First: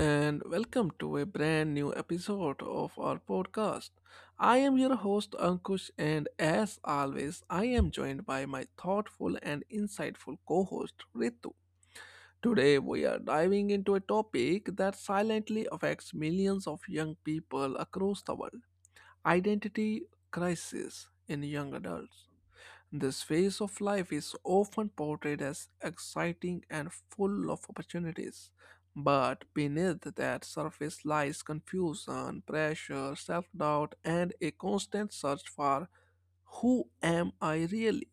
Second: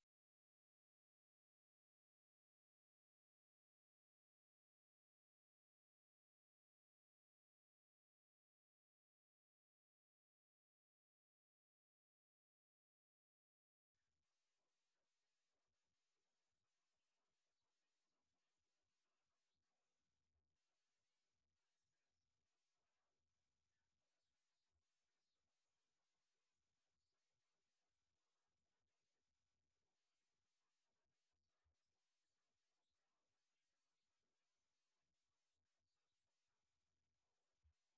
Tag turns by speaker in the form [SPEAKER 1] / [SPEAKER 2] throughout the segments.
[SPEAKER 1] and welcome to a brand new episode of our podcast. I am your host Ankush, and as always, I am joined by my thoughtful and insightful co host Ritu. Today, we are diving into a topic that silently affects millions of young people across the world identity crisis in young adults. This phase of life is often portrayed as exciting and full of opportunities, but beneath that surface lies confusion, pressure, self doubt, and a constant search for who am I really?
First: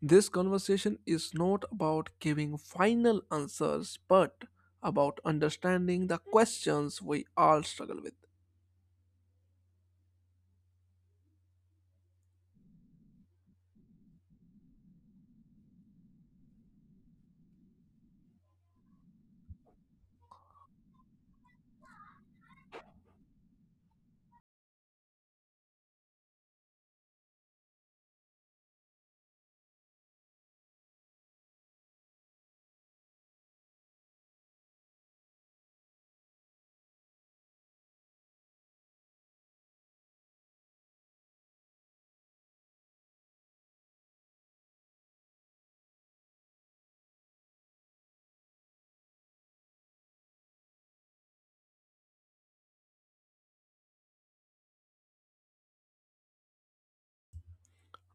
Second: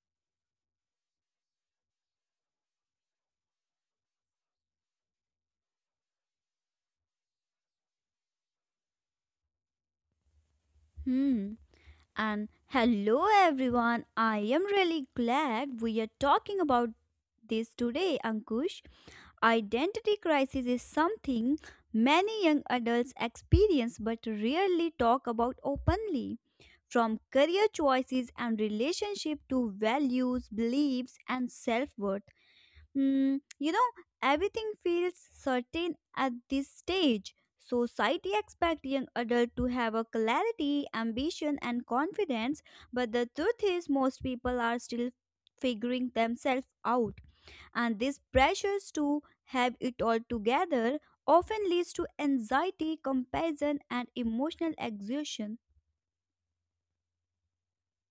[SPEAKER 1] This conversation is not about giving final answers, but about understanding the questions we all struggle with.
[SPEAKER 2] Hmm. And hello, everyone. I am really glad we are talking about this today, Ankush. Identity crisis is something many young adults experience but rarely talk about openly. From career choices and relationship to values, beliefs, and self worth, Hmm, you know, everything feels certain at this stage. Society expects young adults to have a clarity, ambition, and confidence, but the truth is, most people are still figuring themselves out. And these pressures to have it all together often leads to anxiety, comparison, and emotional exhaustion.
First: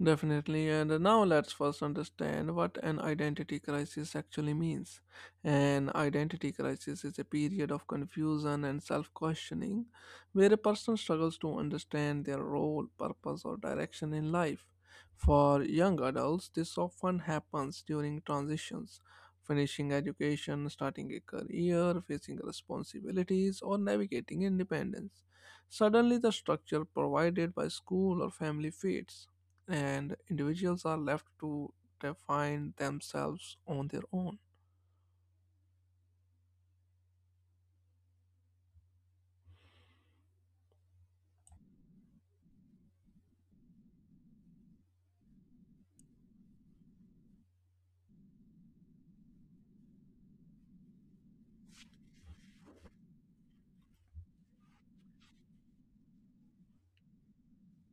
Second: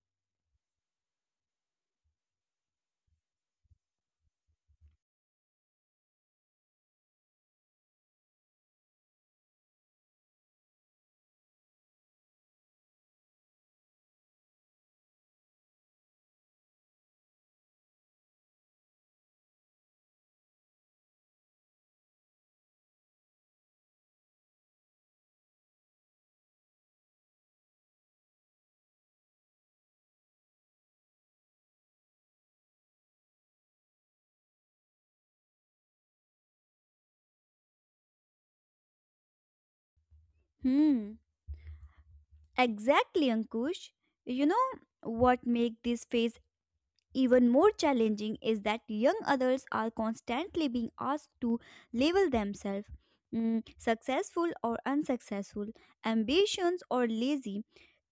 [SPEAKER 1] Definitely, and now let's first understand what an identity crisis actually means. An identity crisis is a period of confusion and self questioning where a person struggles to understand their role, purpose, or direction in life. For young adults, this often happens during transitions, finishing education, starting a career, facing responsibilities, or navigating independence. Suddenly, the structure provided by school or family fades and individuals are left to define themselves on their own.
[SPEAKER 2] Hmm, exactly, Ankush. You know what makes this phase even more challenging is that young adults are constantly being asked to label themselves successful or unsuccessful, ambitions or lazy,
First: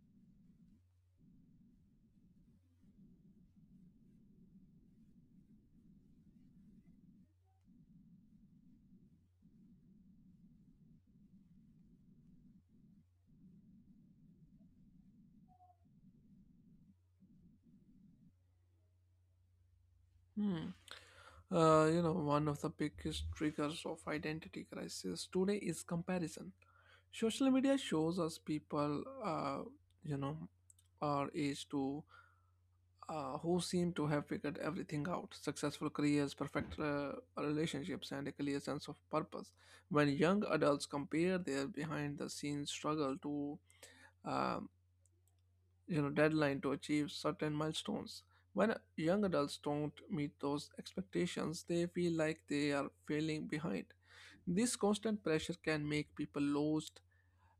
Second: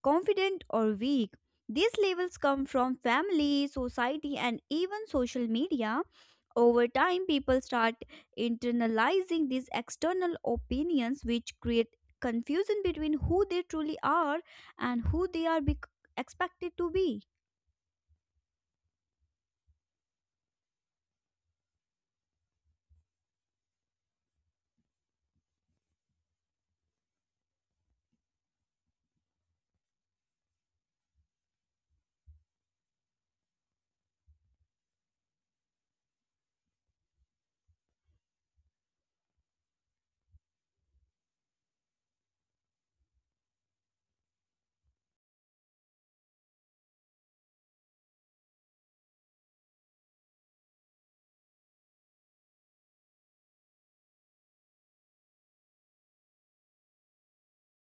[SPEAKER 2] confident or weak. These labels come from family, society, and even social media. Over time, people start internalizing these external opinions, which create confusion between who they truly are and who they are bec expected to be.
[SPEAKER 1] Hmm. One of the biggest triggers of identity crisis today is comparison. Social media shows us people, you know, our age to who seem to have figured everything out, successful careers, perfect relationships, and a clear sense of purpose. When young adults compare their behind the scenes struggle to um, deadline to achieve certain milestones, when young adults don't meet those expectations, they feel like they are failing behind. This constant pressure can make people lost,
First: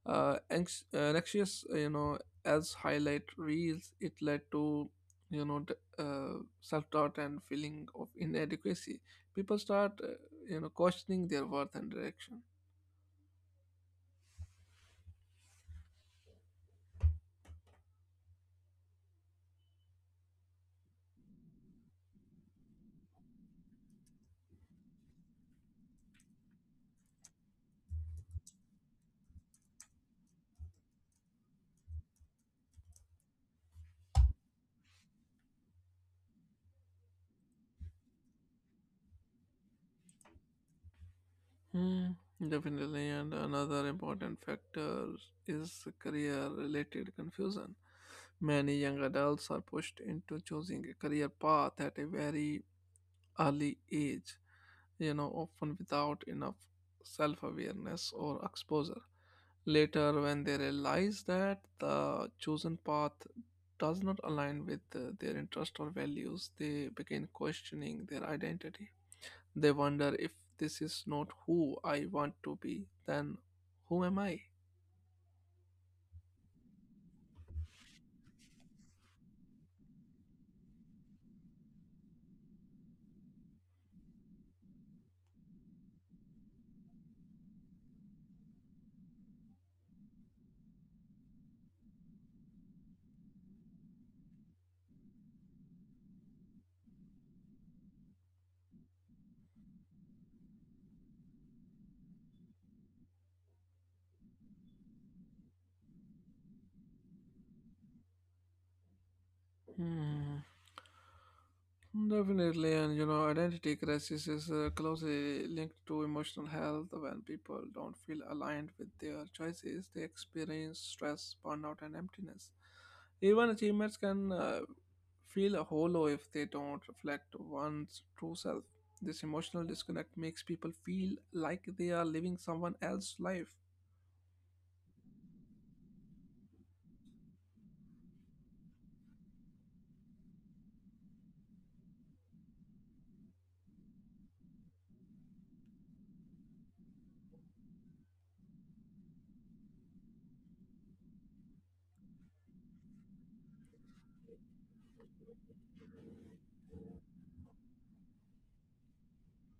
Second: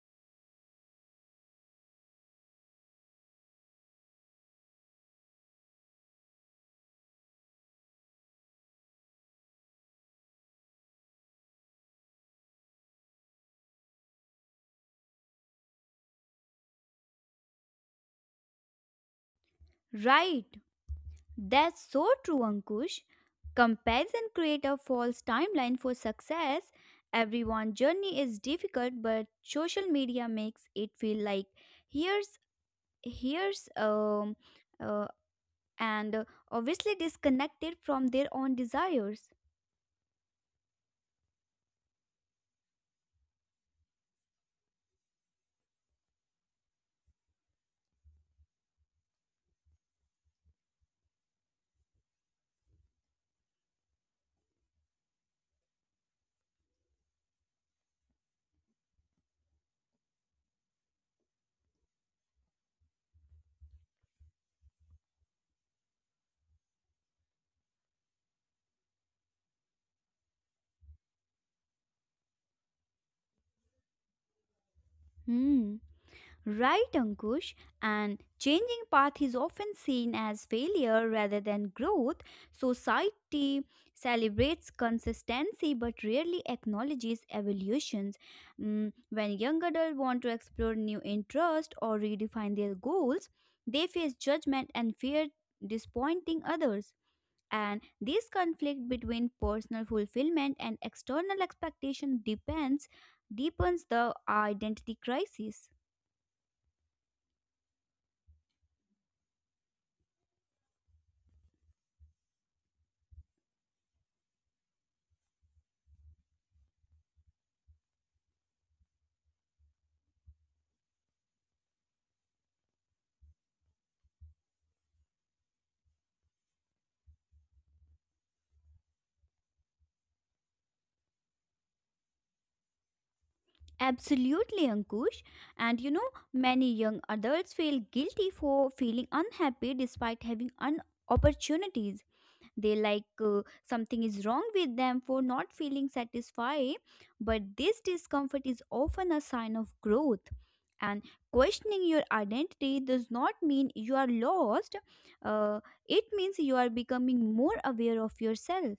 [SPEAKER 1] anxious, as highlight reels it led to self-doubt and feeling of inadequacy. People start questioning their worth and direction.
[SPEAKER 2] Right. That's so true, Ankush. Comparison create a false timeline for success. Everyone's journey is difficult, but social media makes it feel like here's here's uh, and obviously disconnected from their own desires.
[SPEAKER 1] Mm, definitely, and another important factor is career-related confusion. Many young adults are pushed into choosing a career path at a very early age, you know, often without enough self-awareness or exposure. Later, when they realize that the chosen path does not align with their interest or values, they begin questioning their identity. They wonder if this is not who I want to be, then who am I?
[SPEAKER 2] Hmm. Right, Ankush, and changing path is often seen as failure rather than growth. Society celebrates consistency but rarely acknowledges evolutions. When young adults want to explore new interests or redefine their goals, they face judgment and fear disappointing others. And this conflict between personal fulfillment and external expectation depends deepens the identity crisis.
[SPEAKER 1] Hmm. Definitely, and you know, identity crisis is closely linked to emotional health. When people don't feel aligned with their choices, they experience stress, burnout, and emptiness. Even achievements can feel hollow if they don't reflect one's true self. This emotional disconnect makes people feel like they are living someone else's life.
[SPEAKER 2] Absolutely, Ankush. And you know, many young adults feel guilty for feeling unhappy despite having opportunities. They like something is wrong with them for not feeling satisfied, but this discomfort is often a sign of growth. And questioning your identity does not mean you are lost, uh, it means you are becoming more aware of yourself.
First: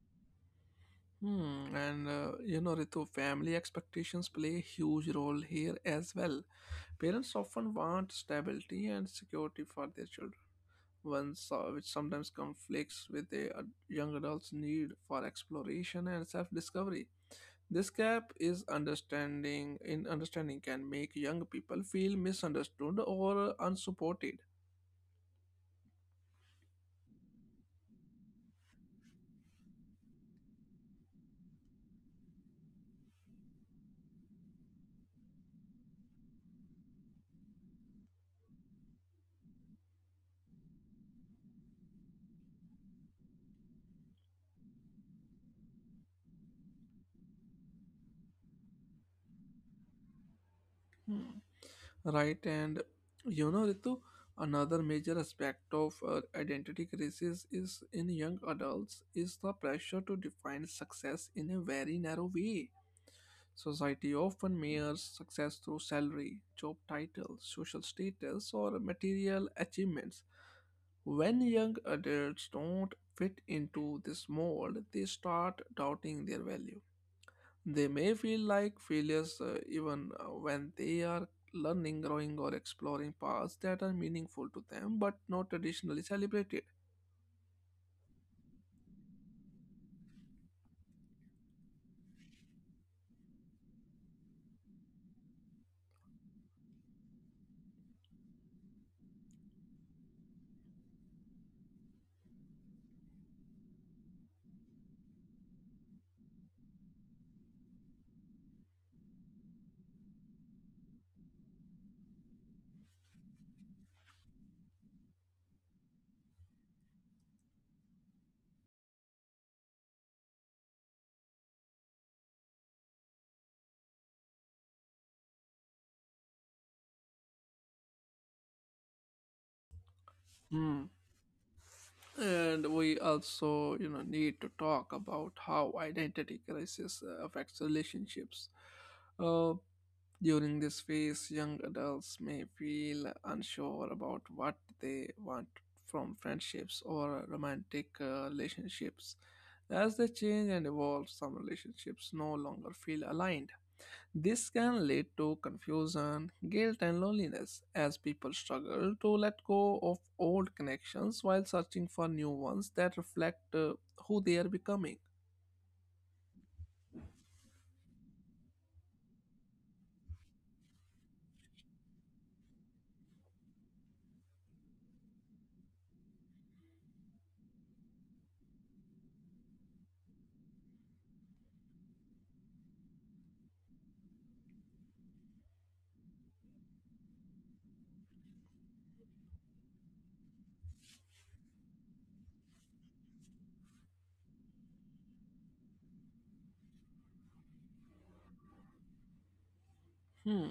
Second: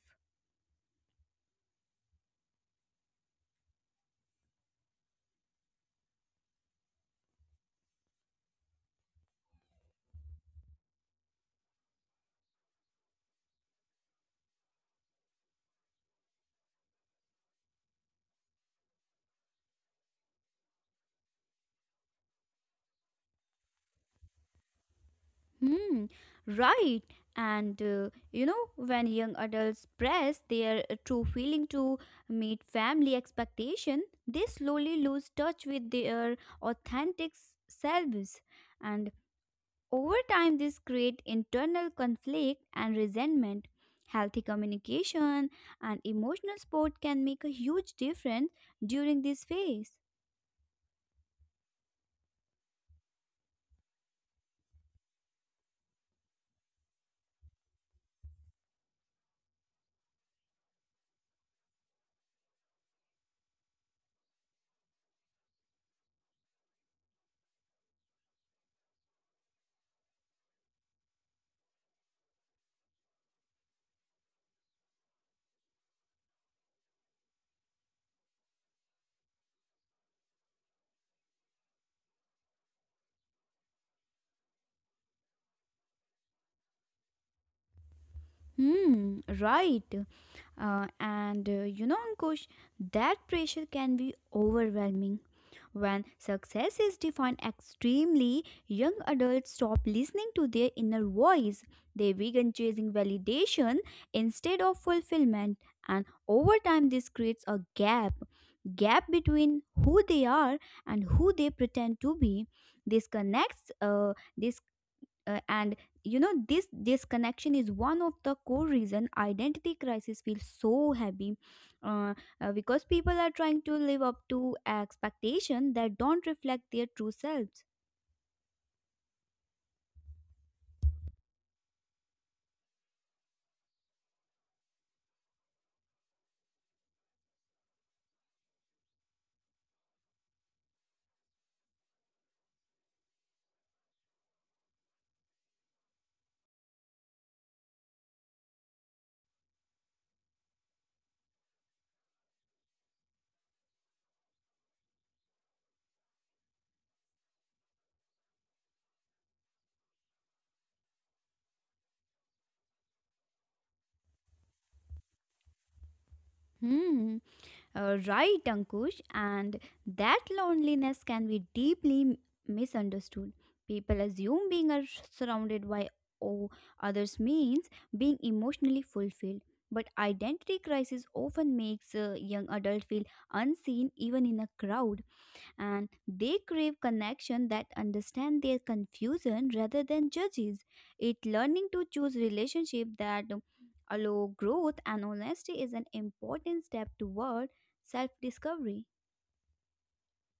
[SPEAKER 1] Hmm, and you know, Ritu, family expectations play a huge role here as well. Parents often want stability and security for their children, once which sometimes conflicts with the young adults' need for exploration and self-discovery. This gap is understanding in understanding can make young people feel misunderstood or unsupported.
[SPEAKER 2] Hmm, right. And when young adults press their true feeling to meet family expectation, they slowly lose touch with their authentic selves. And over time, this create internal conflict and resentment. Healthy communication and emotional support can make a huge difference during this phase.
[SPEAKER 1] Right, and you know, Ritu, another major aspect of identity crisis is in young adults is the pressure to define success in a very narrow way. Society often measures success through salary, job title, social status, or material achievements. When young adults don't fit into this mold, they start doubting their value. They may feel like failures, even when they are learning, growing, or exploring paths that are meaningful to them but not traditionally celebrated.
[SPEAKER 2] Hmm, right. And Ankush, that pressure can be overwhelming. When success is defined extremely, young adults stop listening to their inner voice. They begin chasing validation instead of fulfillment, and over time, this creates a gap between who they are and who they pretend to be. This connects. This and you know this disconnection is one of the core reason identity crisis feels so heavy, uh, because people are trying to live up to expectation that don't reflect their true selves.
[SPEAKER 1] Hmm. And we also, you know, need to talk about how identity crisis affects relationships. Uh, During this phase, young adults may feel unsure about what they want from friendships or romantic relationships. As they change and evolve, some relationships no longer feel aligned. This can lead to confusion, guilt, and loneliness as people struggle to let go of old connections while searching for new ones that reflect who they are becoming.
[SPEAKER 2] Hmm. Right, Ankush, and that loneliness can be deeply misunderstood. People assume being surrounded by o- others means being emotionally fulfilled, but identity crisis often makes a young adult feel unseen even in a crowd. And they crave connection that understand their confusion rather than judges it. Learning to choose relationship that allow growth and honesty is an important step toward self discovery.
[SPEAKER 1] Hmm.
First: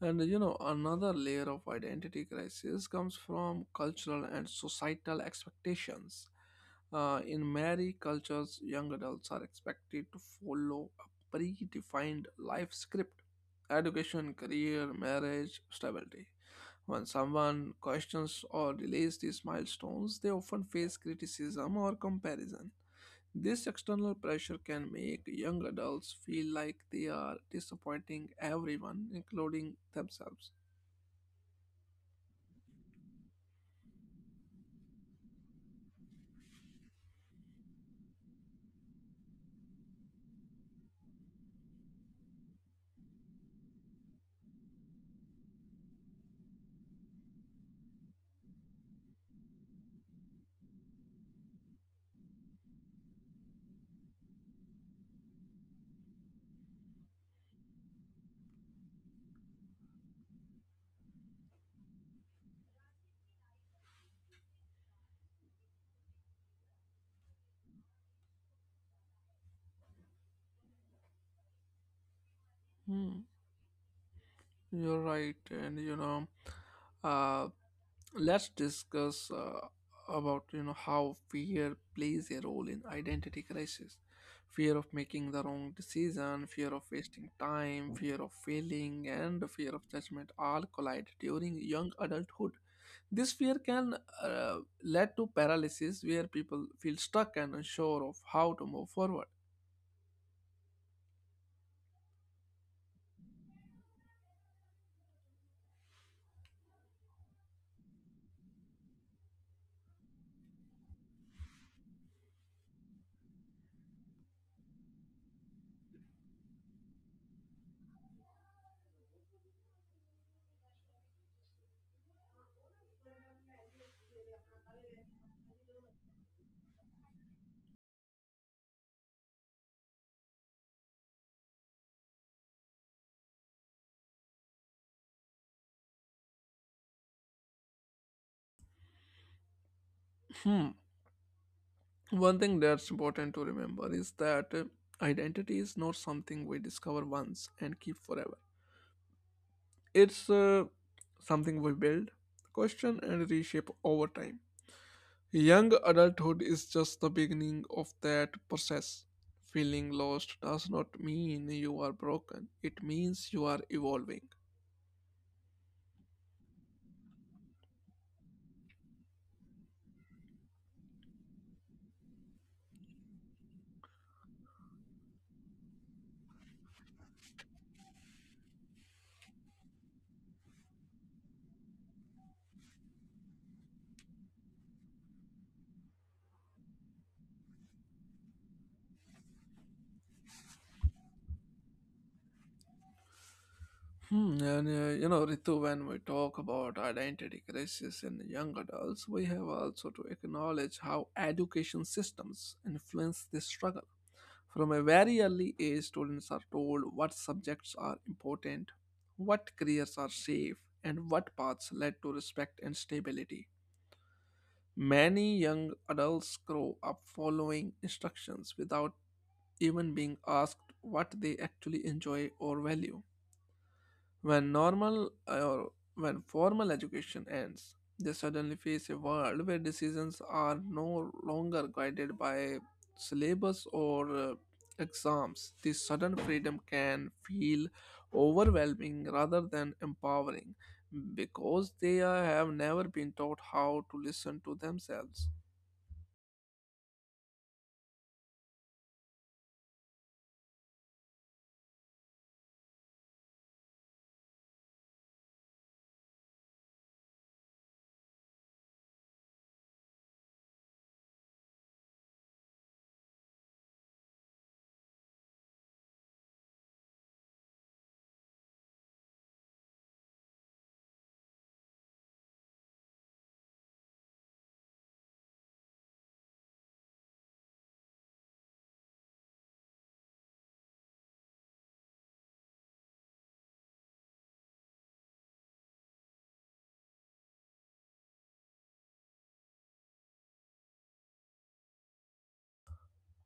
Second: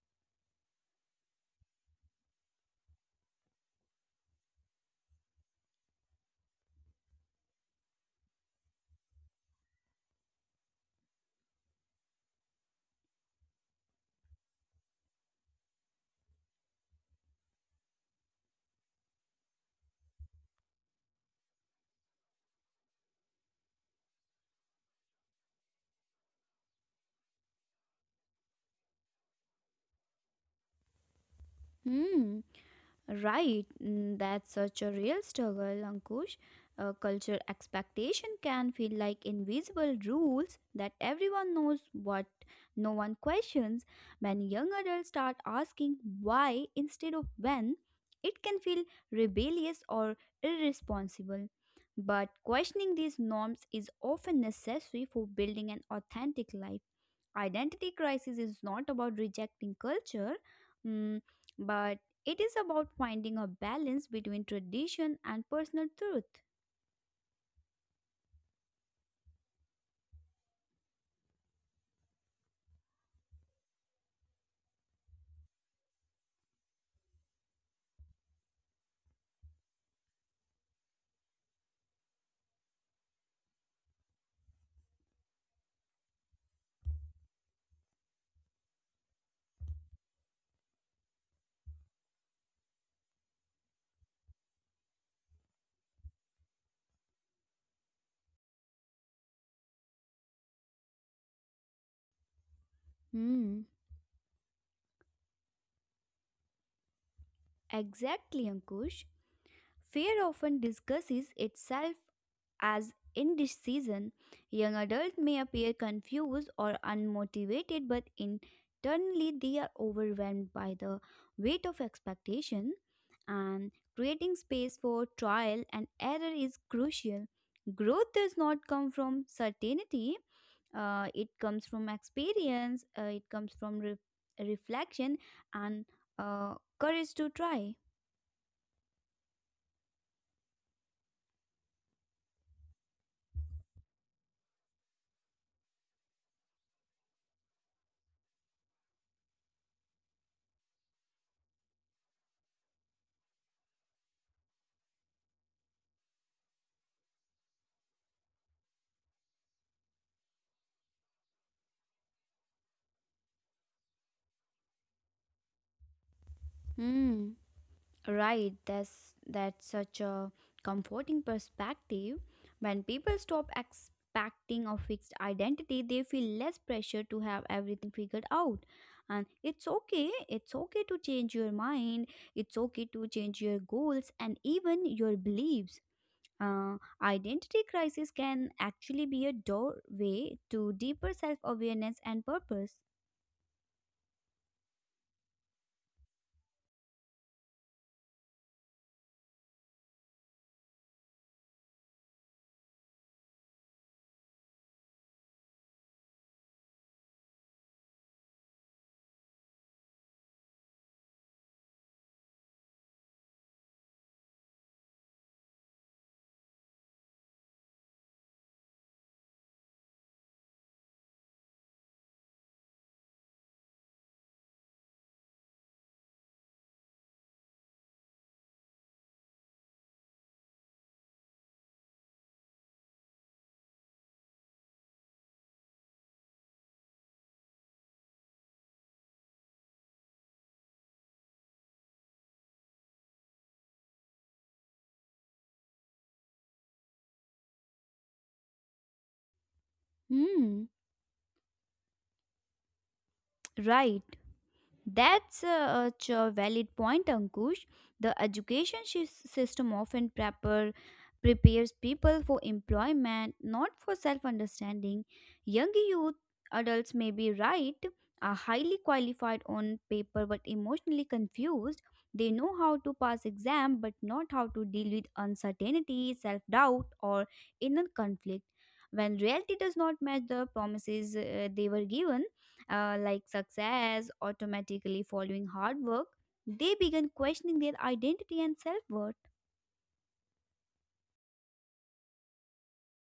[SPEAKER 1] And you know, another layer of identity crisis comes from cultural and societal expectations. In many cultures, young adults are expected to follow a predefined life script, education, career, marriage, stability. When someone questions or delays these milestones, they often face criticism or comparison. This external pressure can make young adults feel like they are disappointing everyone, including themselves.
[SPEAKER 2] Hmm. Right, that's such a real struggle, Ankush. Cultural expectation can feel like invisible rules that everyone knows but no one questions. When young adults start asking why instead of when, it can feel rebellious or irresponsible. But questioning these norms is often necessary for building an authentic life. Identity crisis is not about rejecting culture, mm, but it is about finding a balance between tradition and personal truth.
[SPEAKER 1] Hmm. You're right, and you know, uh, let's discuss about you know how fear plays a role in identity crisis. Fear of making the wrong decision, fear of wasting time, fear of failing, and fear of judgment all collide during young adulthood. This fear can lead to paralysis where people feel stuck and unsure of how to move forward.
[SPEAKER 2] Hmm. Exactly, Ankush. Fear often disguises itself as in this season. Young adults may appear confused or unmotivated, but internally they are overwhelmed by the weight of expectation. And creating space for trial and error is crucial. Growth does not come from certainty, it comes from experience, it comes from reflection and courage to try.
[SPEAKER 1] Hmm. One thing that's important to remember is that identity is not something we discover once and keep forever. It's something we build, question, and reshape over time. Young adulthood is just the beginning of that process. Feeling lost does not mean you are broken, it means you are evolving.
[SPEAKER 2] Hmm. Right, that's such a comforting perspective. When people stop expecting a fixed identity, they feel less pressure to have everything figured out. And it's okay to change your mind, it's okay to change your goals and even your beliefs. Identity crisis can actually be a doorway to deeper self awareness and purpose.
[SPEAKER 1] Hmm, and you know, Ritu, when we talk about identity crisis in young adults, we have also to acknowledge how education systems influence this struggle. From a very early age, students are told what subjects are important, what careers are safe, and what paths lead to respect and stability. Many young adults grow up following instructions without even being asked what they actually enjoy or value. When normal or when formal education ends, they suddenly face a world where decisions are no longer guided by syllabus or exams. This sudden freedom can feel overwhelming rather than empowering, because they have never been taught how to listen to themselves.
[SPEAKER 2] Hmm, right. That's such a valid point, Ankush. The education system often prepper prepares people for employment, not for self understanding. Young youth, Adults may be right, are highly qualified on paper but emotionally confused. They know how to pass exam but not how to deal with uncertainty, self doubt, or inner conflict. When reality does not match the promises they were given, like success automatically following hard work, they begin questioning their identity and self worth.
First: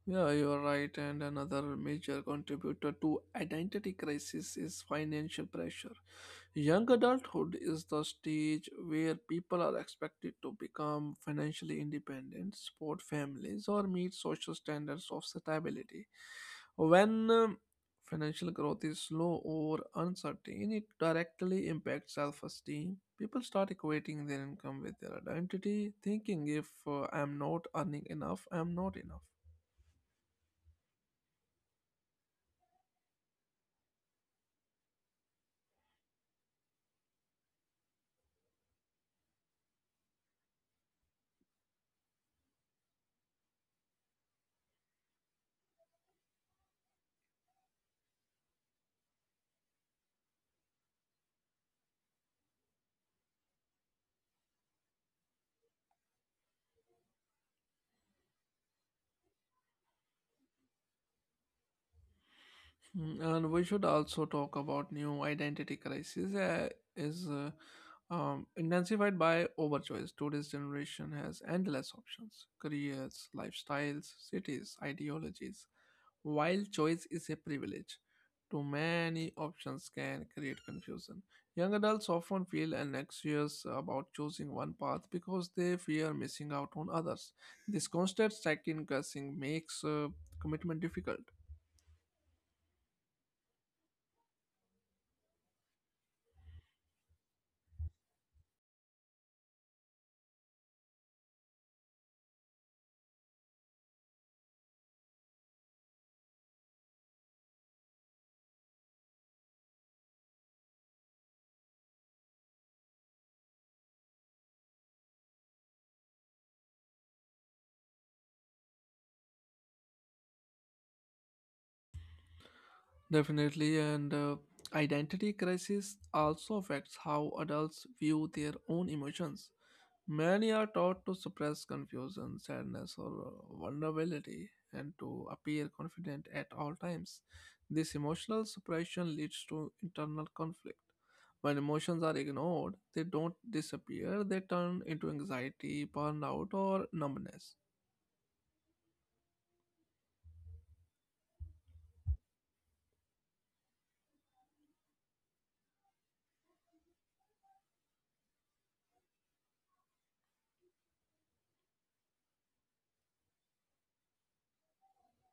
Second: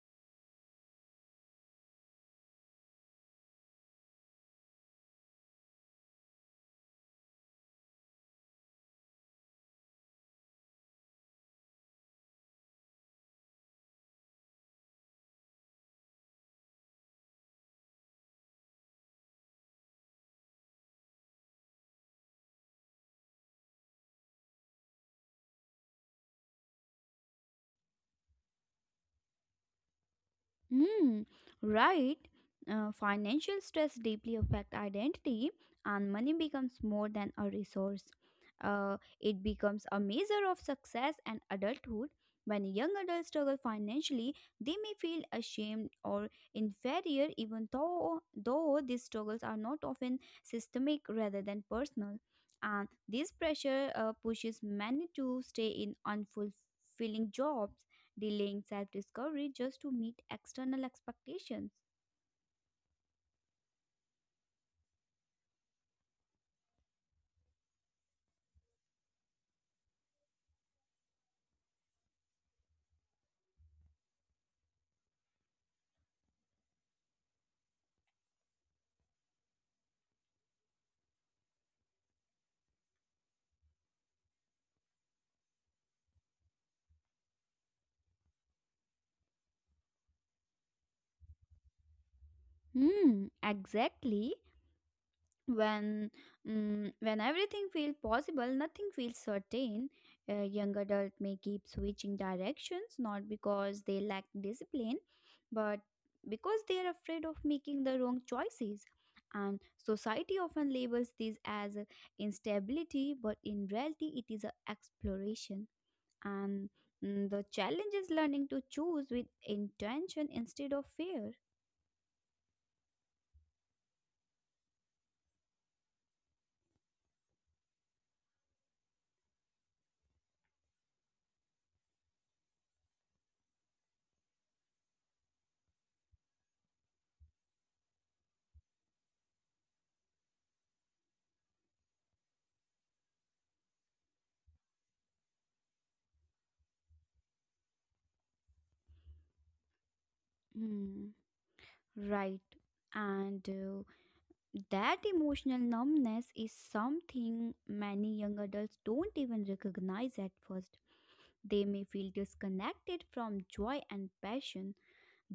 [SPEAKER 1] Yeah, you are right. And another major contributor to identity crisis is financial pressure. Young adulthood is the stage where people are expected to become financially independent, support families, or meet social standards of stability. When financial growth is slow or uncertain, it directly impacts self esteem. People start equating their income with their identity, thinking if I'm not earning enough, I'm not enough.
[SPEAKER 2] Hmm, right. Financial stress deeply affect identity, and money becomes more than a resource. It becomes a measure of success and adulthood. When young adults struggle financially, they may feel ashamed or inferior, even though these struggles are not often systemic rather than personal. And this pressure pushes many to stay in unfulfilling jobs delaying self discovery just to meet external expectations.
[SPEAKER 1] Mm, and we should also talk about new identity crisis is intensified by overchoice. Today's generation has endless options, careers, lifestyles, cities, ideologies. While choice is a privilege, too many options can create confusion. Young adults often feel anxious about choosing one path because they fear missing out on others. This constant second guessing makes commitment difficult.
[SPEAKER 2] Hmm, exactly. When when everything feels possible, nothing feels certain. A young adult may keep switching directions not because they lack discipline, but because they are afraid of making the wrong choices. And society often labels this as a instability, but in reality, it is a exploration. And the challenge is learning to choose with intention instead of fear.
[SPEAKER 1] Definitely, and identity crisis also affects how adults view their own emotions. Many are taught to suppress confusion, sadness, or vulnerability, and to appear confident at all times. This emotional suppression leads to internal conflict. When emotions are ignored, they don't disappear, they turn into anxiety, burnout, or numbness.
[SPEAKER 2] Hmm, right. And that emotional numbness is something many young adults don't even recognize at first. They may feel disconnected from joy and passion,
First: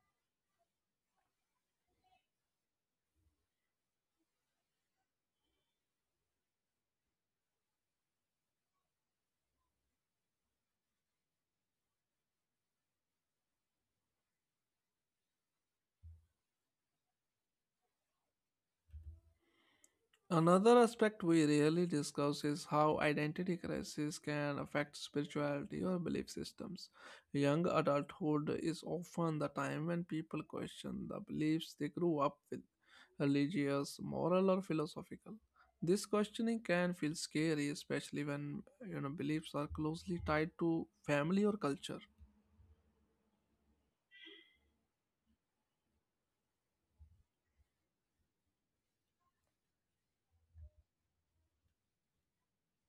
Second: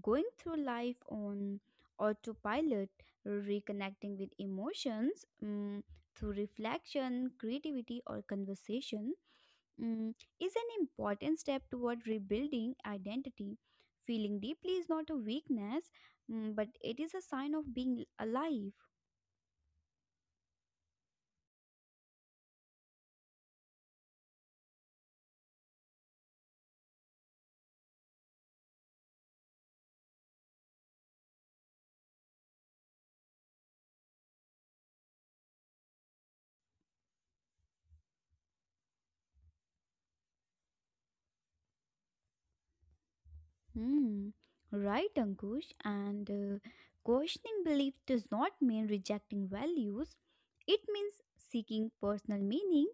[SPEAKER 2] going through life on autopilot, reconnecting with emotions through reflection, creativity, or conversation mm, is an important step toward rebuilding identity. Feeling deeply is not a weakness, but it is a sign of being alive.
[SPEAKER 1] Another aspect we rarely discuss is how identity crisis can affect spirituality or belief systems. Young adulthood is often the time when people question the beliefs they grew up with, religious, moral, or philosophical. This questioning can feel scary, especially when you know beliefs are closely tied to family or culture.
[SPEAKER 2] Hmm, right, Ankush. And questioning belief does not mean rejecting values, it means seeking personal meaning.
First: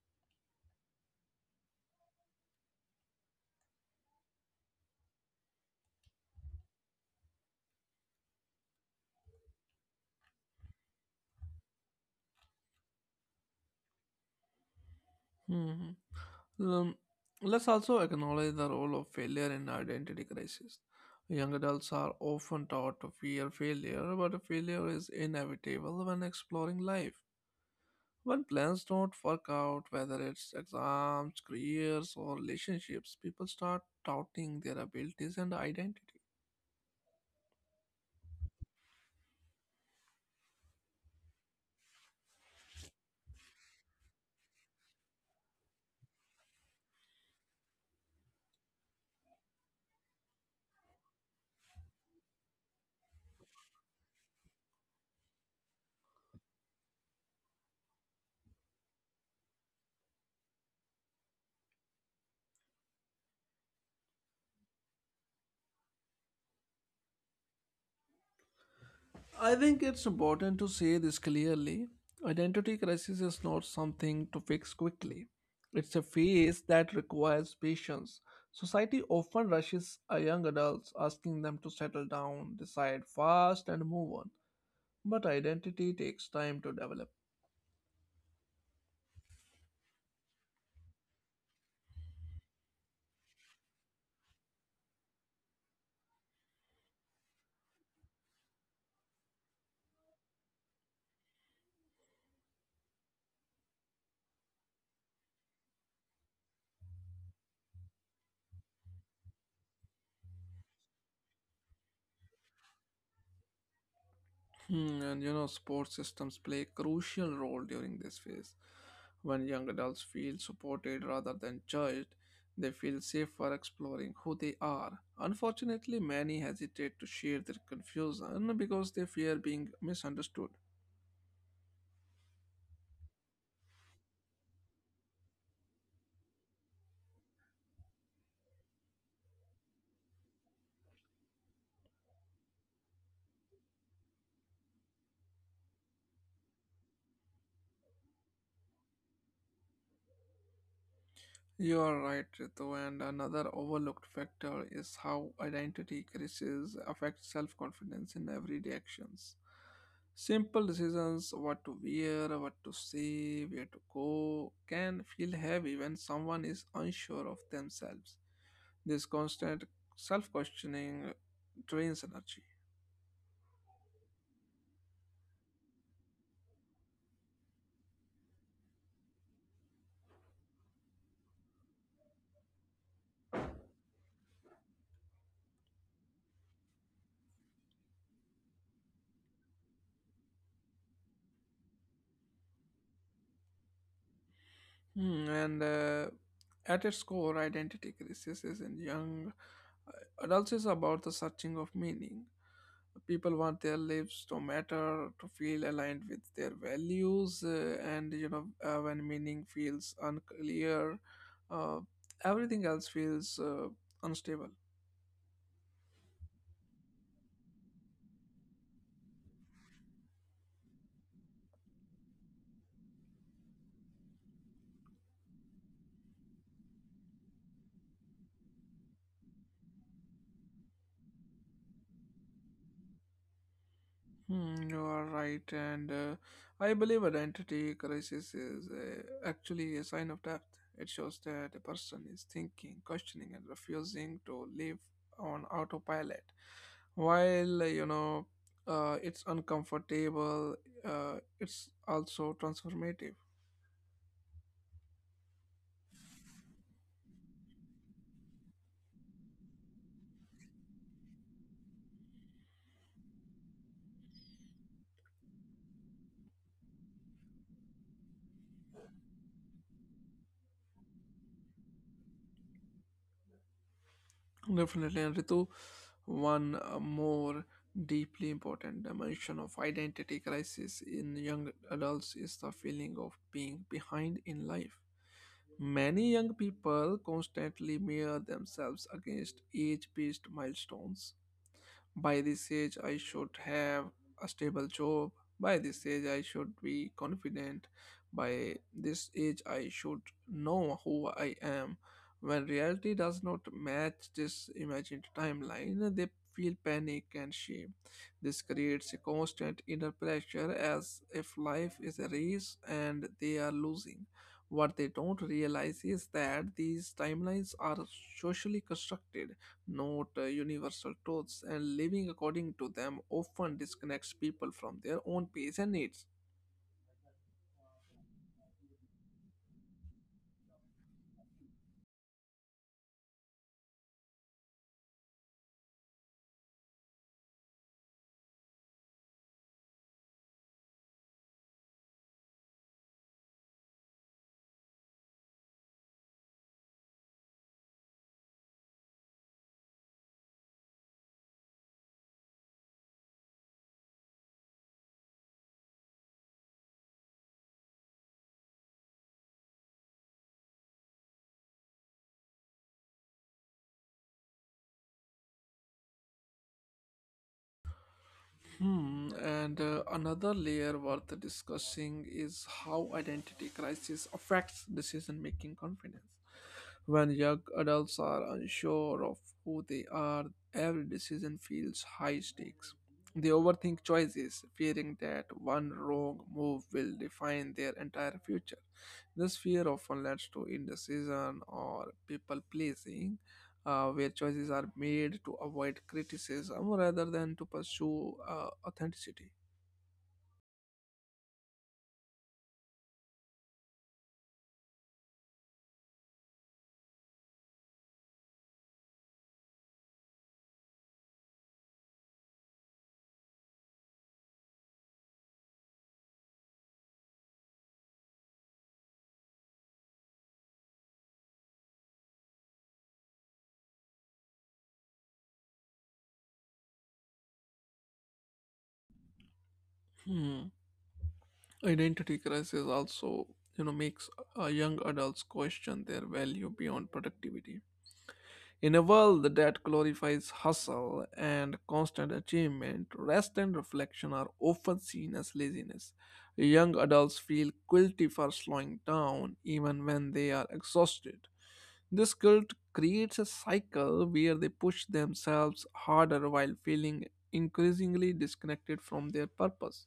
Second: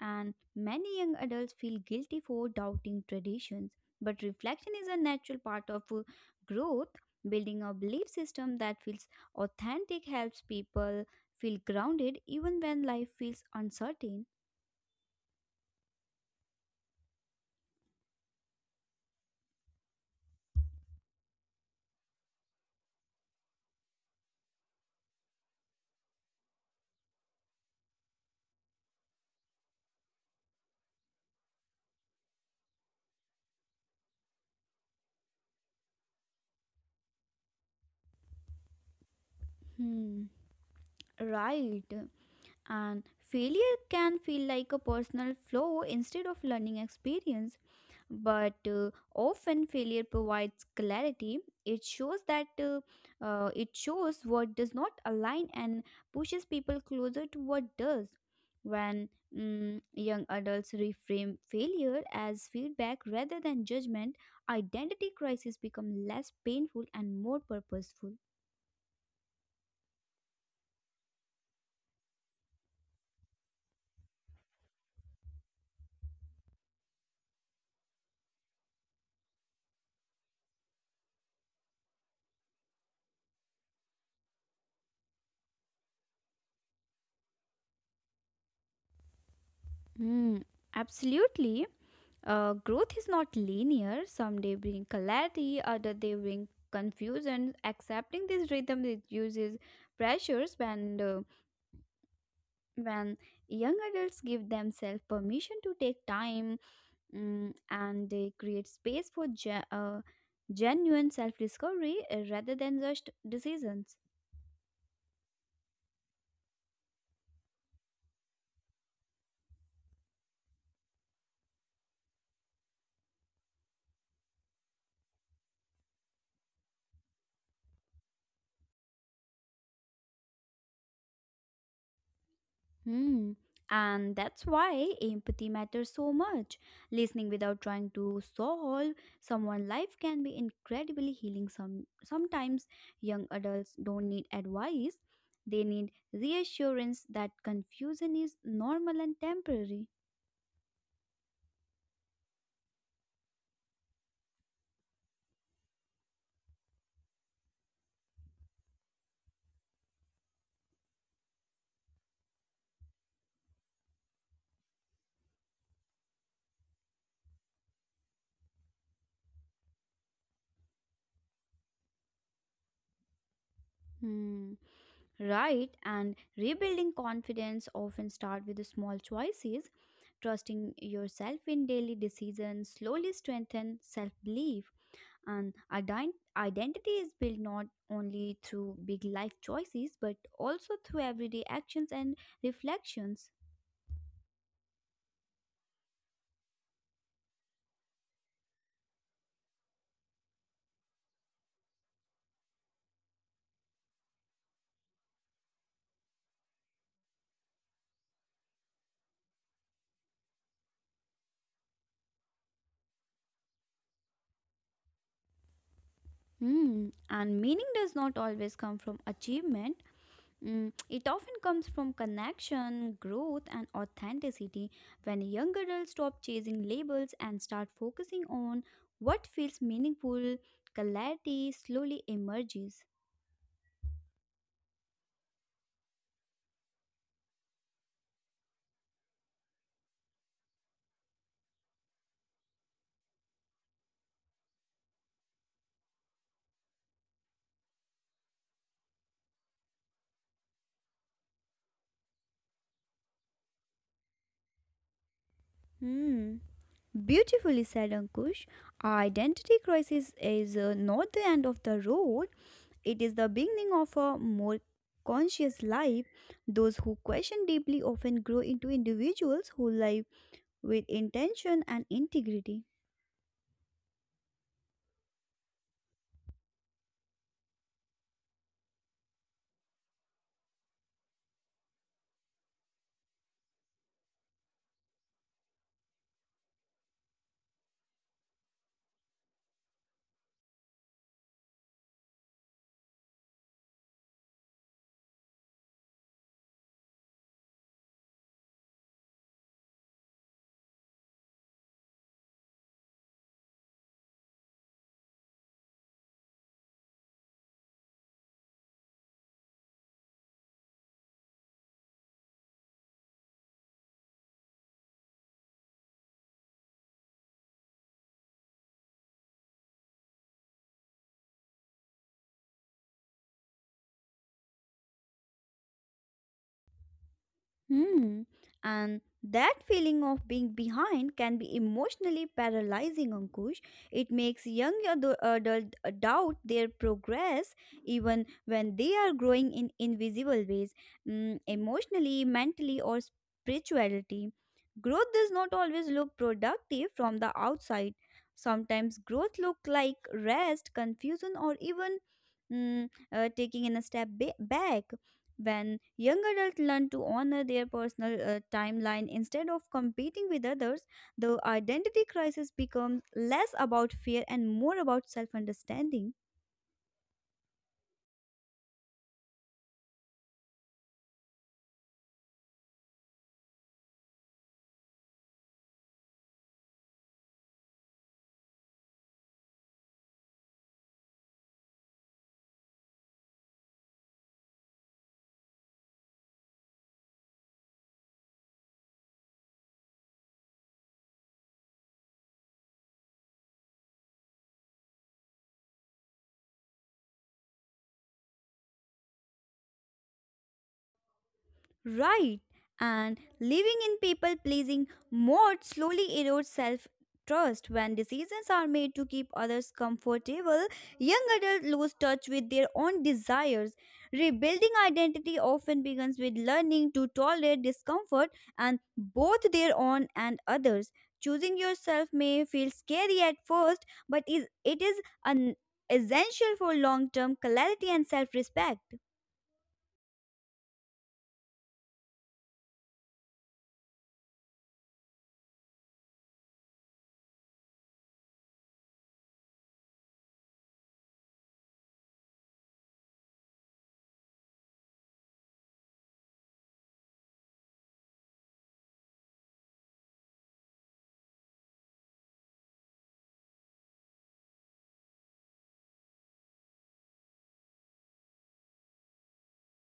[SPEAKER 2] And many young adults feel guilty for doubting traditions. But reflection is a natural part of growth. Building a belief system that feels authentic helps people feel grounded even when life feels uncertain.
[SPEAKER 1] Mhm. Um, let's also acknowledge the role of failure in identity crisis. Young adults are often taught to fear failure, but failure is inevitable when exploring life. When plans don't work out, whether it's exams, careers, or relationships, people start doubting their abilities and identity.
[SPEAKER 2] Hmm, right. And failure can feel like a personal flaw instead of learning experience, but often failure provides clarity. It shows that uh, uh, it shows what does not align and pushes people closer to what does. When young adults reframe failure as feedback rather than judgment, identity crises become less painful and more purposeful.
[SPEAKER 1] I think it's important to say this clearly. Identity crisis is not something to fix quickly. It's a phase that requires patience. Society often rushes young adults, asking them to settle down, decide fast, and move on. But identity takes time to develop.
[SPEAKER 2] Hmm, absolutely. Growth is not linear. Some day bring clarity, other day bring confusion. Accepting this rhythm reduces pressures when when young adults give themselves permission to take time, and they create space for genuine self-discovery rather than just decisions.
[SPEAKER 1] Hmm, and you know, support systems play a crucial role during this phase. When young adults feel supported rather than judged, they feel safer exploring who they are. Unfortunately, many hesitate to share their confusion because they fear being misunderstood.
[SPEAKER 2] Hmm. And that's why empathy matters so much. Listening without trying to solve someone's life can be incredibly healing. Sometimes young adults don't need advice; they need reassurance that confusion is normal and temporary.
[SPEAKER 1] You are right, Ritu, and another overlooked factor is how identity crises affect self confidence in everyday actions. Simple decisions, what to wear, what to say, where to go, can feel heavy when someone is unsure of themselves. This constant self questioning drains energy.
[SPEAKER 2] Hmm. Right, and rebuilding confidence often start with the small choices. Trusting yourself in daily decisions slowly strengthen self-belief. And identity is built not only through big life choices but also through everyday actions and reflections.
[SPEAKER 1] Hmm, and at its core, identity crisis is in young adults is about the searching of meaning. People want their lives to matter, to feel aligned with their values, and you know when meaning feels unclear, uh, everything else feels unstable.
[SPEAKER 2] Hmm. And meaning does not always come from achievement. It often comes from connection, growth, and authenticity. When young adults stop chasing labels and start focusing on what feels meaningful, clarity slowly emerges.
[SPEAKER 1] Hmm, you are right, and I believe identity crisis is actually a sign of depth. It shows that a person is thinking, questioning, and refusing to live on autopilot. While it's uncomfortable, it's also transformative.
[SPEAKER 2] Hmm. Beautifully said, Ankush. Identity crisis is not the end of the road, it is the beginning of a more conscious life. Those who question deeply often grow into individuals who live with intention and integrity.
[SPEAKER 1] Definitely, and Ritu, one more deeply important dimension of identity crisis in young adults is the feeling of being behind in life. Many young people constantly mirror themselves against age based milestones. By this age, I should have a stable job. By this age, I should be confident. By this age, I should know who I am. When reality does not match this imagined timeline, they feel panic and shame. This creates a constant inner pressure as if life is a race and they are losing. What they don't realize is that these timelines are socially constructed, not universal truths, and living according to them often disconnects people from their own pace and needs.
[SPEAKER 2] Hmm. And that feeling of being behind can be emotionally paralyzing, Ankush. It makes young adult doubt their progress even when they are growing in invisible ways, emotionally, mentally, or spirituality. Growth does not always look productive from the outside. Sometimes growth look like rest, confusion, or even taking in a step back. When young adults learn to honor their personal timeline instead of competing with others, the identity crisis becomes less about fear and more about self understanding.
[SPEAKER 1] Hmm, and another layer worth discussing is how identity crisis affects decision making confidence. When young adults are unsure of who they are, every decision feels high stakes. They overthink choices, fearing that one wrong move will define their entire future. This fear often leads to indecision or people pleasing, where choices are made to avoid criticism rather than to pursue authenticity.
[SPEAKER 2] Right. And living in people pleasing mode slowly erodes self trust. When decisions are made to keep others comfortable, young adults lose touch with their own desires. Rebuilding identity often begins with learning to tolerate discomfort and both their own and others. Choosing yourself may feel scary at first, but it is an essential for long term clarity and self respect.
[SPEAKER 1] Hmm. Identity crisis also, you know, makes young adults question their value beyond productivity. In a world that glorifies hustle and constant achievement, rest and reflection are often seen as laziness. Young adults feel guilty for slowing down even when they are exhausted. This guilt creates a cycle where they push themselves harder while feeling increasingly disconnected from their purpose.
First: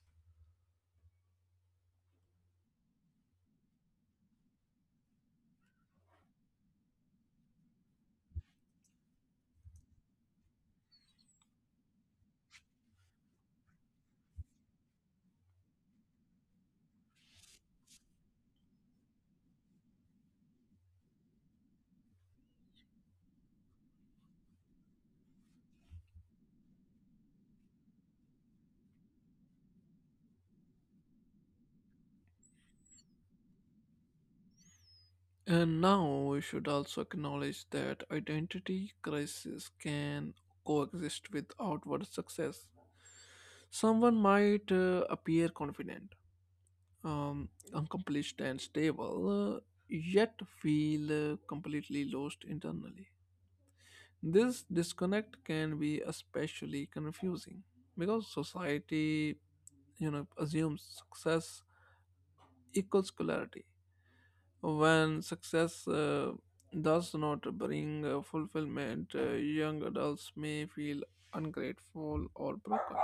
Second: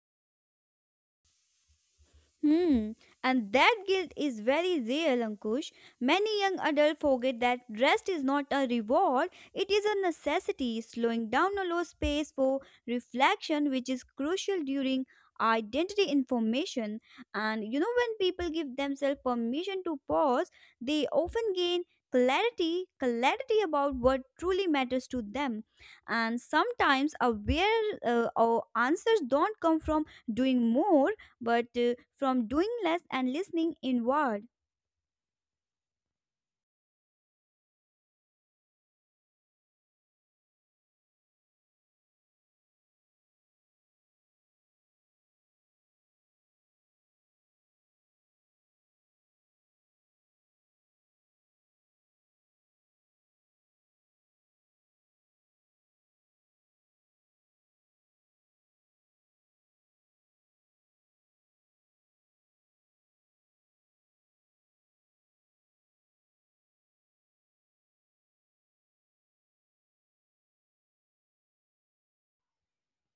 [SPEAKER 2] Hmm. And that guilt is very real, Ankush. Many young adults forget that rest is not a reward, it is a necessity. Slowing down allows space for reflection, which is crucial during identity information. And when people give themselves permission to pause, they often gain clarity about what truly matters to them, and sometimes aware or answers don't come from doing more but from doing less and listening inward.
[SPEAKER 1] And now we should also acknowledge that identity crisis can coexist with outward success. Someone might appear confident, accomplished, and stable, yet feel completely lost internally. This disconnect can be especially confusing because society, you know, assumes success equals clarity. When success does not bring fulfillment, young adults may feel ungrateful or broken.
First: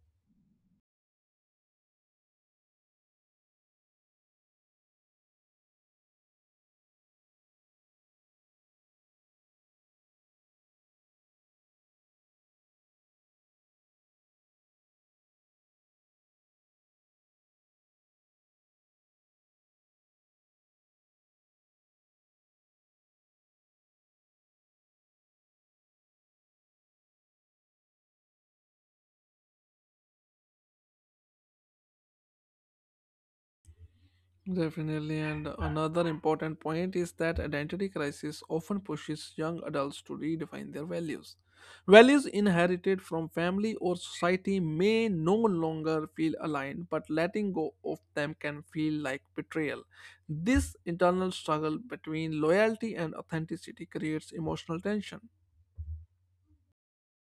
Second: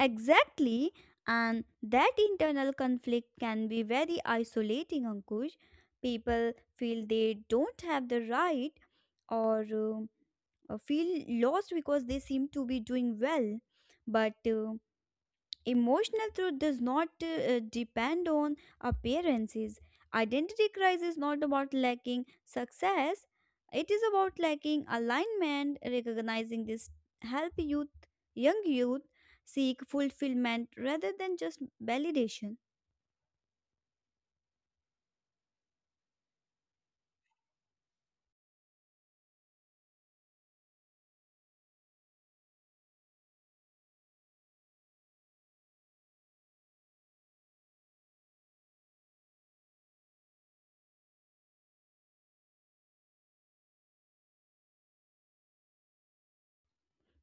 [SPEAKER 2] Exactly, and that internal conflict can be very isolating, Ankush. People feel they don't have the right or feel lost because they seem to be doing well. But emotional truth does not depend on appearances. Identity crisis is not about lacking success, it is about lacking alignment. Recognizing this help young youth seek fulfillment rather than just validation.
[SPEAKER 1] Definitely, and another important point is that identity crisis often pushes young adults to redefine their values. Values inherited from family or society may no longer feel aligned, but letting go of them can feel like betrayal. This internal struggle between loyalty and authenticity creates emotional tension.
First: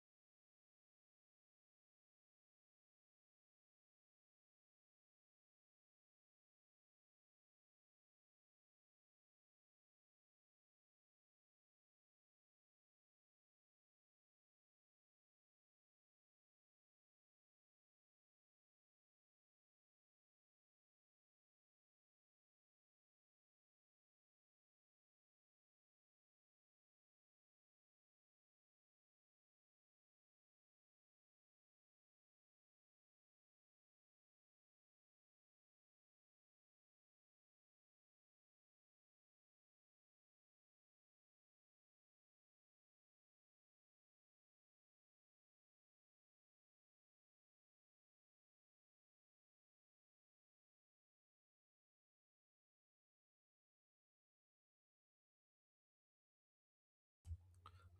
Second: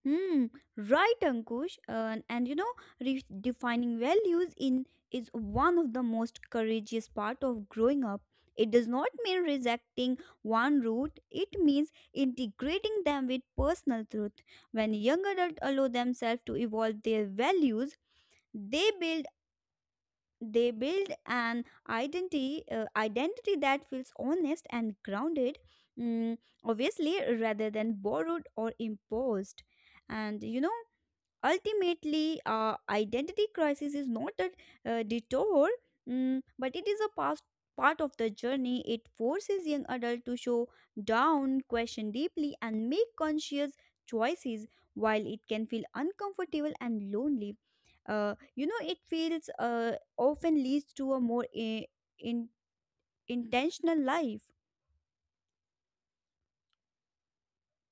[SPEAKER 2] Hmm, right, Ankush. And redefining values in is one of the most courageous part of growing up. It does not mean rejecting one route; it means integrating them with personal truth. When young adults allow themselves to evolve their values, they build they build an identity that feels honest and grounded. Mm, Obviously, rather than borrowed or imposed. And ultimately, identity crisis is not a detour, but it is a past part of the journey. It forces young adult to show down, question deeply, and make conscious choices. While it can feel uncomfortable and lonely, you know it feels often leads to a more in, intentional life.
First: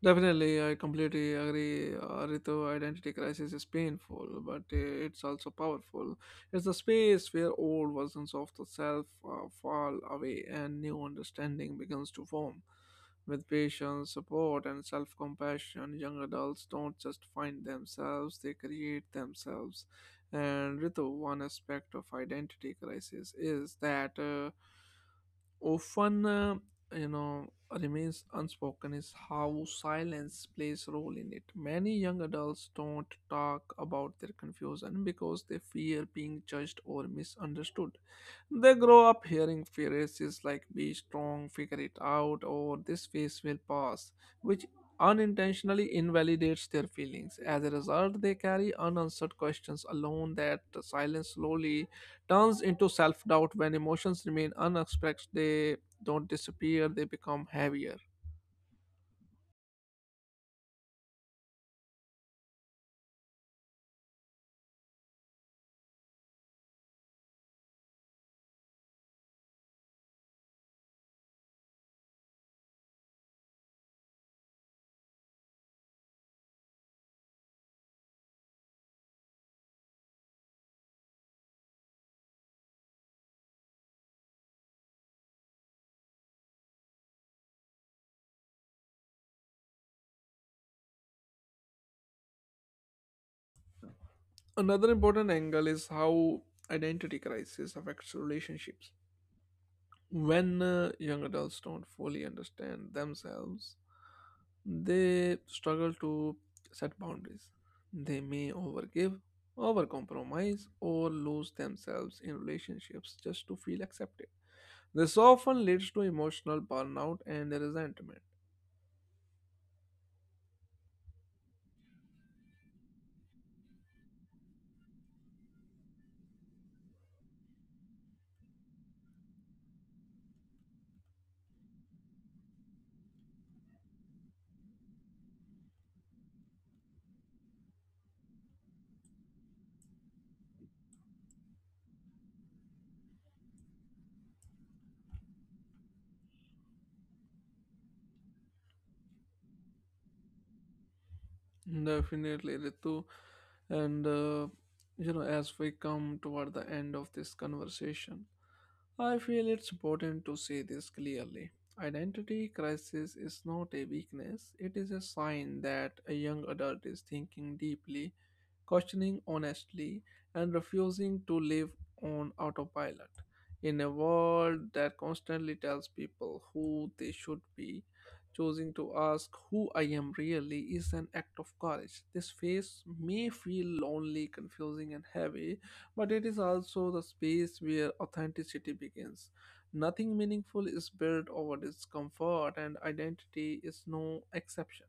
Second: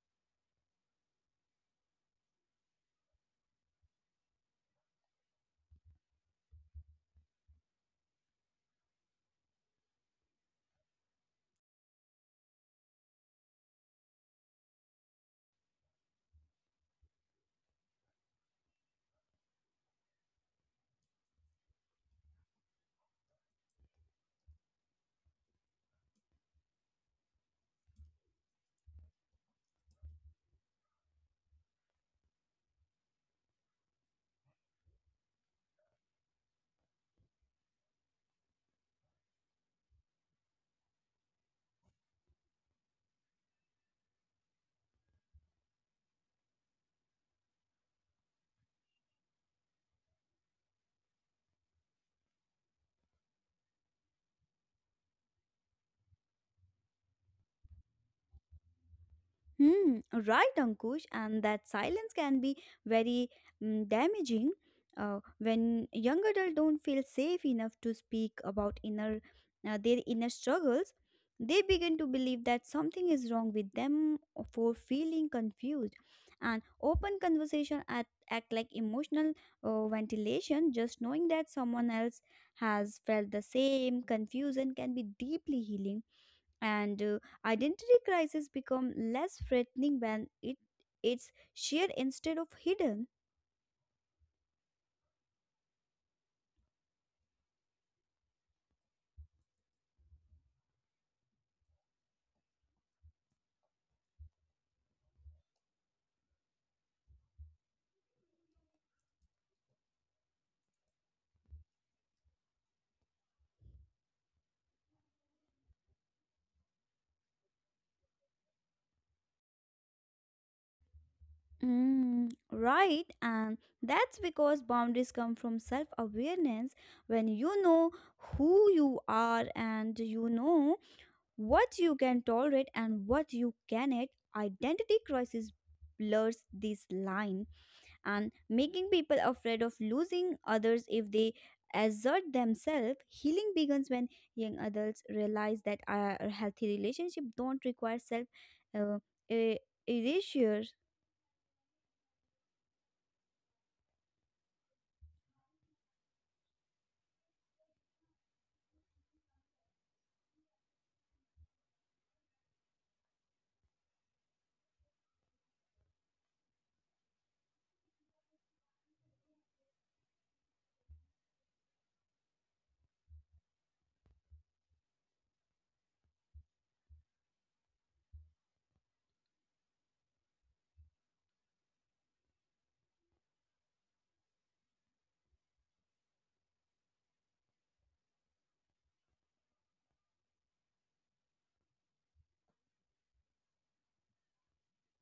[SPEAKER 1] Definitely, I completely agree. Ritu, identity crisis is painful, but it's also powerful. It's a space where old versions of the self fall away and new understanding begins to form. With patience, support, and self compassion, young adults don't just find themselves, they create themselves. And Ritu, one aspect of identity crisis is that often you know remains unspoken is how silence plays a role in it. Many young adults don't talk about their confusion because they fear being judged or misunderstood. They grow up hearing phrases like be strong, figure it out, or this phase will pass, which unintentionally invalidates their feelings. As a result, they carry unanswered questions alone. That silence slowly turns into self doubt. When emotions remain unexpressed, they don't disappear, they become heavier.
[SPEAKER 2] Hmm, right, Ankush, and that silence can be very damaging when young adults don't feel safe enough to speak about inner their inner struggles. They begin to believe that something is wrong with them for feeling confused, and open conversation act like emotional ventilation. Just knowing that someone else has felt the same confusion can be deeply healing. And identity crisis become less threatening when it's shared instead of hidden.
[SPEAKER 1] Another important angle is how identity crisis affects relationships. When young adults don't fully understand themselves, they struggle to set boundaries. They may overgive, overcompromise, or lose themselves in relationships just to feel accepted. This often leads to emotional burnout and resentment.
[SPEAKER 2] Mm, right, and that's because boundaries come from self awareness when you know who you are and you know what you can tolerate and what you cannot. Identity crisis blurs this line and making people afraid of losing others if they assert themselves. Healing begins when young adults realize that a healthy relationship don't require self uh, e- erasure.
[SPEAKER 1] Definitely, Ritu. And, you know, as we come toward the end of this conversation, I feel it's important to say this clearly. Identity crisis is not a weakness, it is a sign that a young adult is thinking deeply, questioning honestly, and refusing to live on autopilot. In a world that constantly tells people who they should be, choosing to ask who I am really is an act of courage. This phase may feel lonely, confusing, and heavy, but it is also the space where authenticity begins. Nothing meaningful is built over discomfort, and identity is no exception.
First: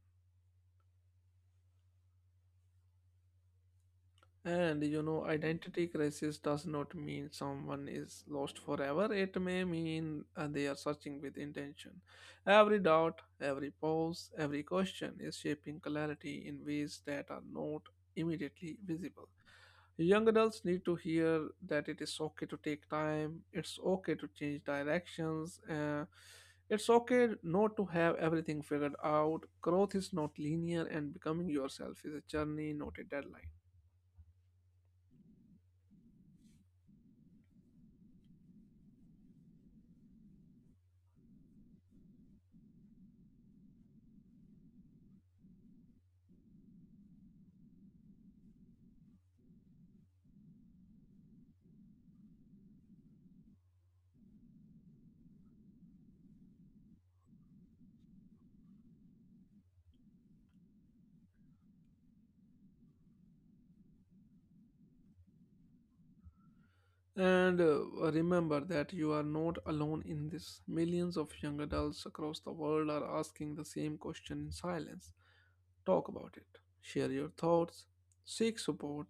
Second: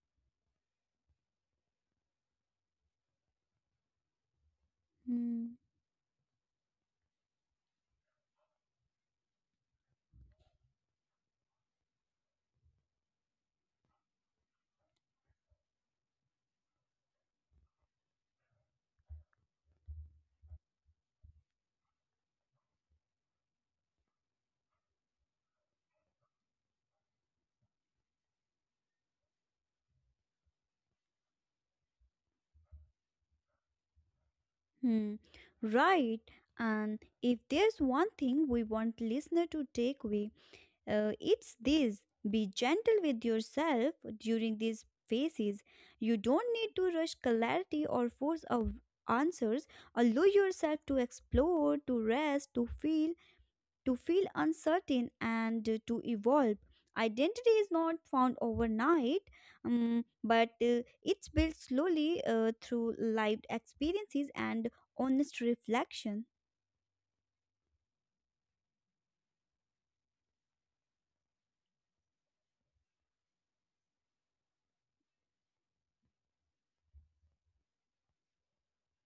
[SPEAKER 1] And you know,
[SPEAKER 2] Hmm.
[SPEAKER 1] identity crisis does not mean someone is lost forever. It may mean they are searching with intention. Every doubt, every pause, every question is shaping clarity in ways that are not immediately visible. Young adults need to hear that it is okay to take time, it's okay to change directions, it's okay not to have everything figured out. Growth is not linear, and becoming yourself is a journey, not a deadline.
[SPEAKER 2] Hmm. Right. And if there's one thing we want listener to take away, it's this: be gentle with yourself during these phases. You don't need to rush clarity or force of answers. Allow yourself to explore, to rest, to feel uncertain, and to evolve. Identity is not found overnight, but it's built slowly through lived experiences and honest reflection.
[SPEAKER 1] And remember that you are not alone in this. Millions of young adults across the world are asking the same question in silence. Talk about it. Share your thoughts. Seek support.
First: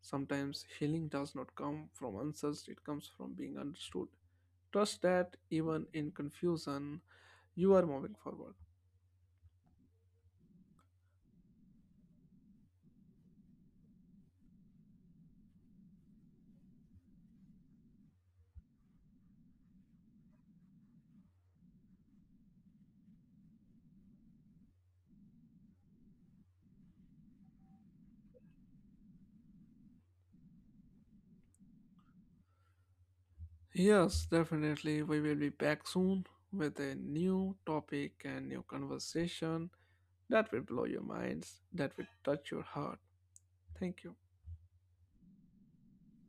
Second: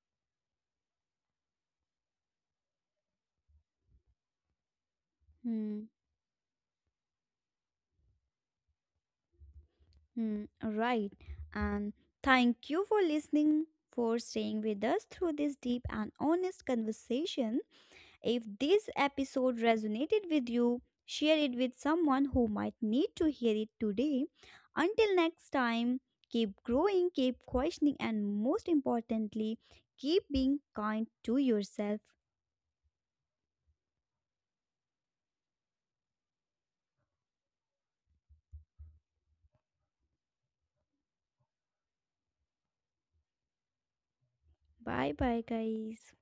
[SPEAKER 1] Sometimes healing does not come from answers, it comes from being understood. Trust that
[SPEAKER 2] Hmm.
[SPEAKER 1] even in confusion, you are moving forward.
[SPEAKER 2] Hmm. Right. And thank you for listening, for staying with us through this deep and honest conversation. If this episode resonated with you, share it with someone who might need to hear it today. Until next time, keep growing, keep questioning, and most importantly, keep being kind to yourself.
[SPEAKER 1] Yes, definitely. We will be back soon with a new topic and new conversation. That will blow your minds. That will touch your heart. Thank you.
[SPEAKER 2] Bye bye, guys.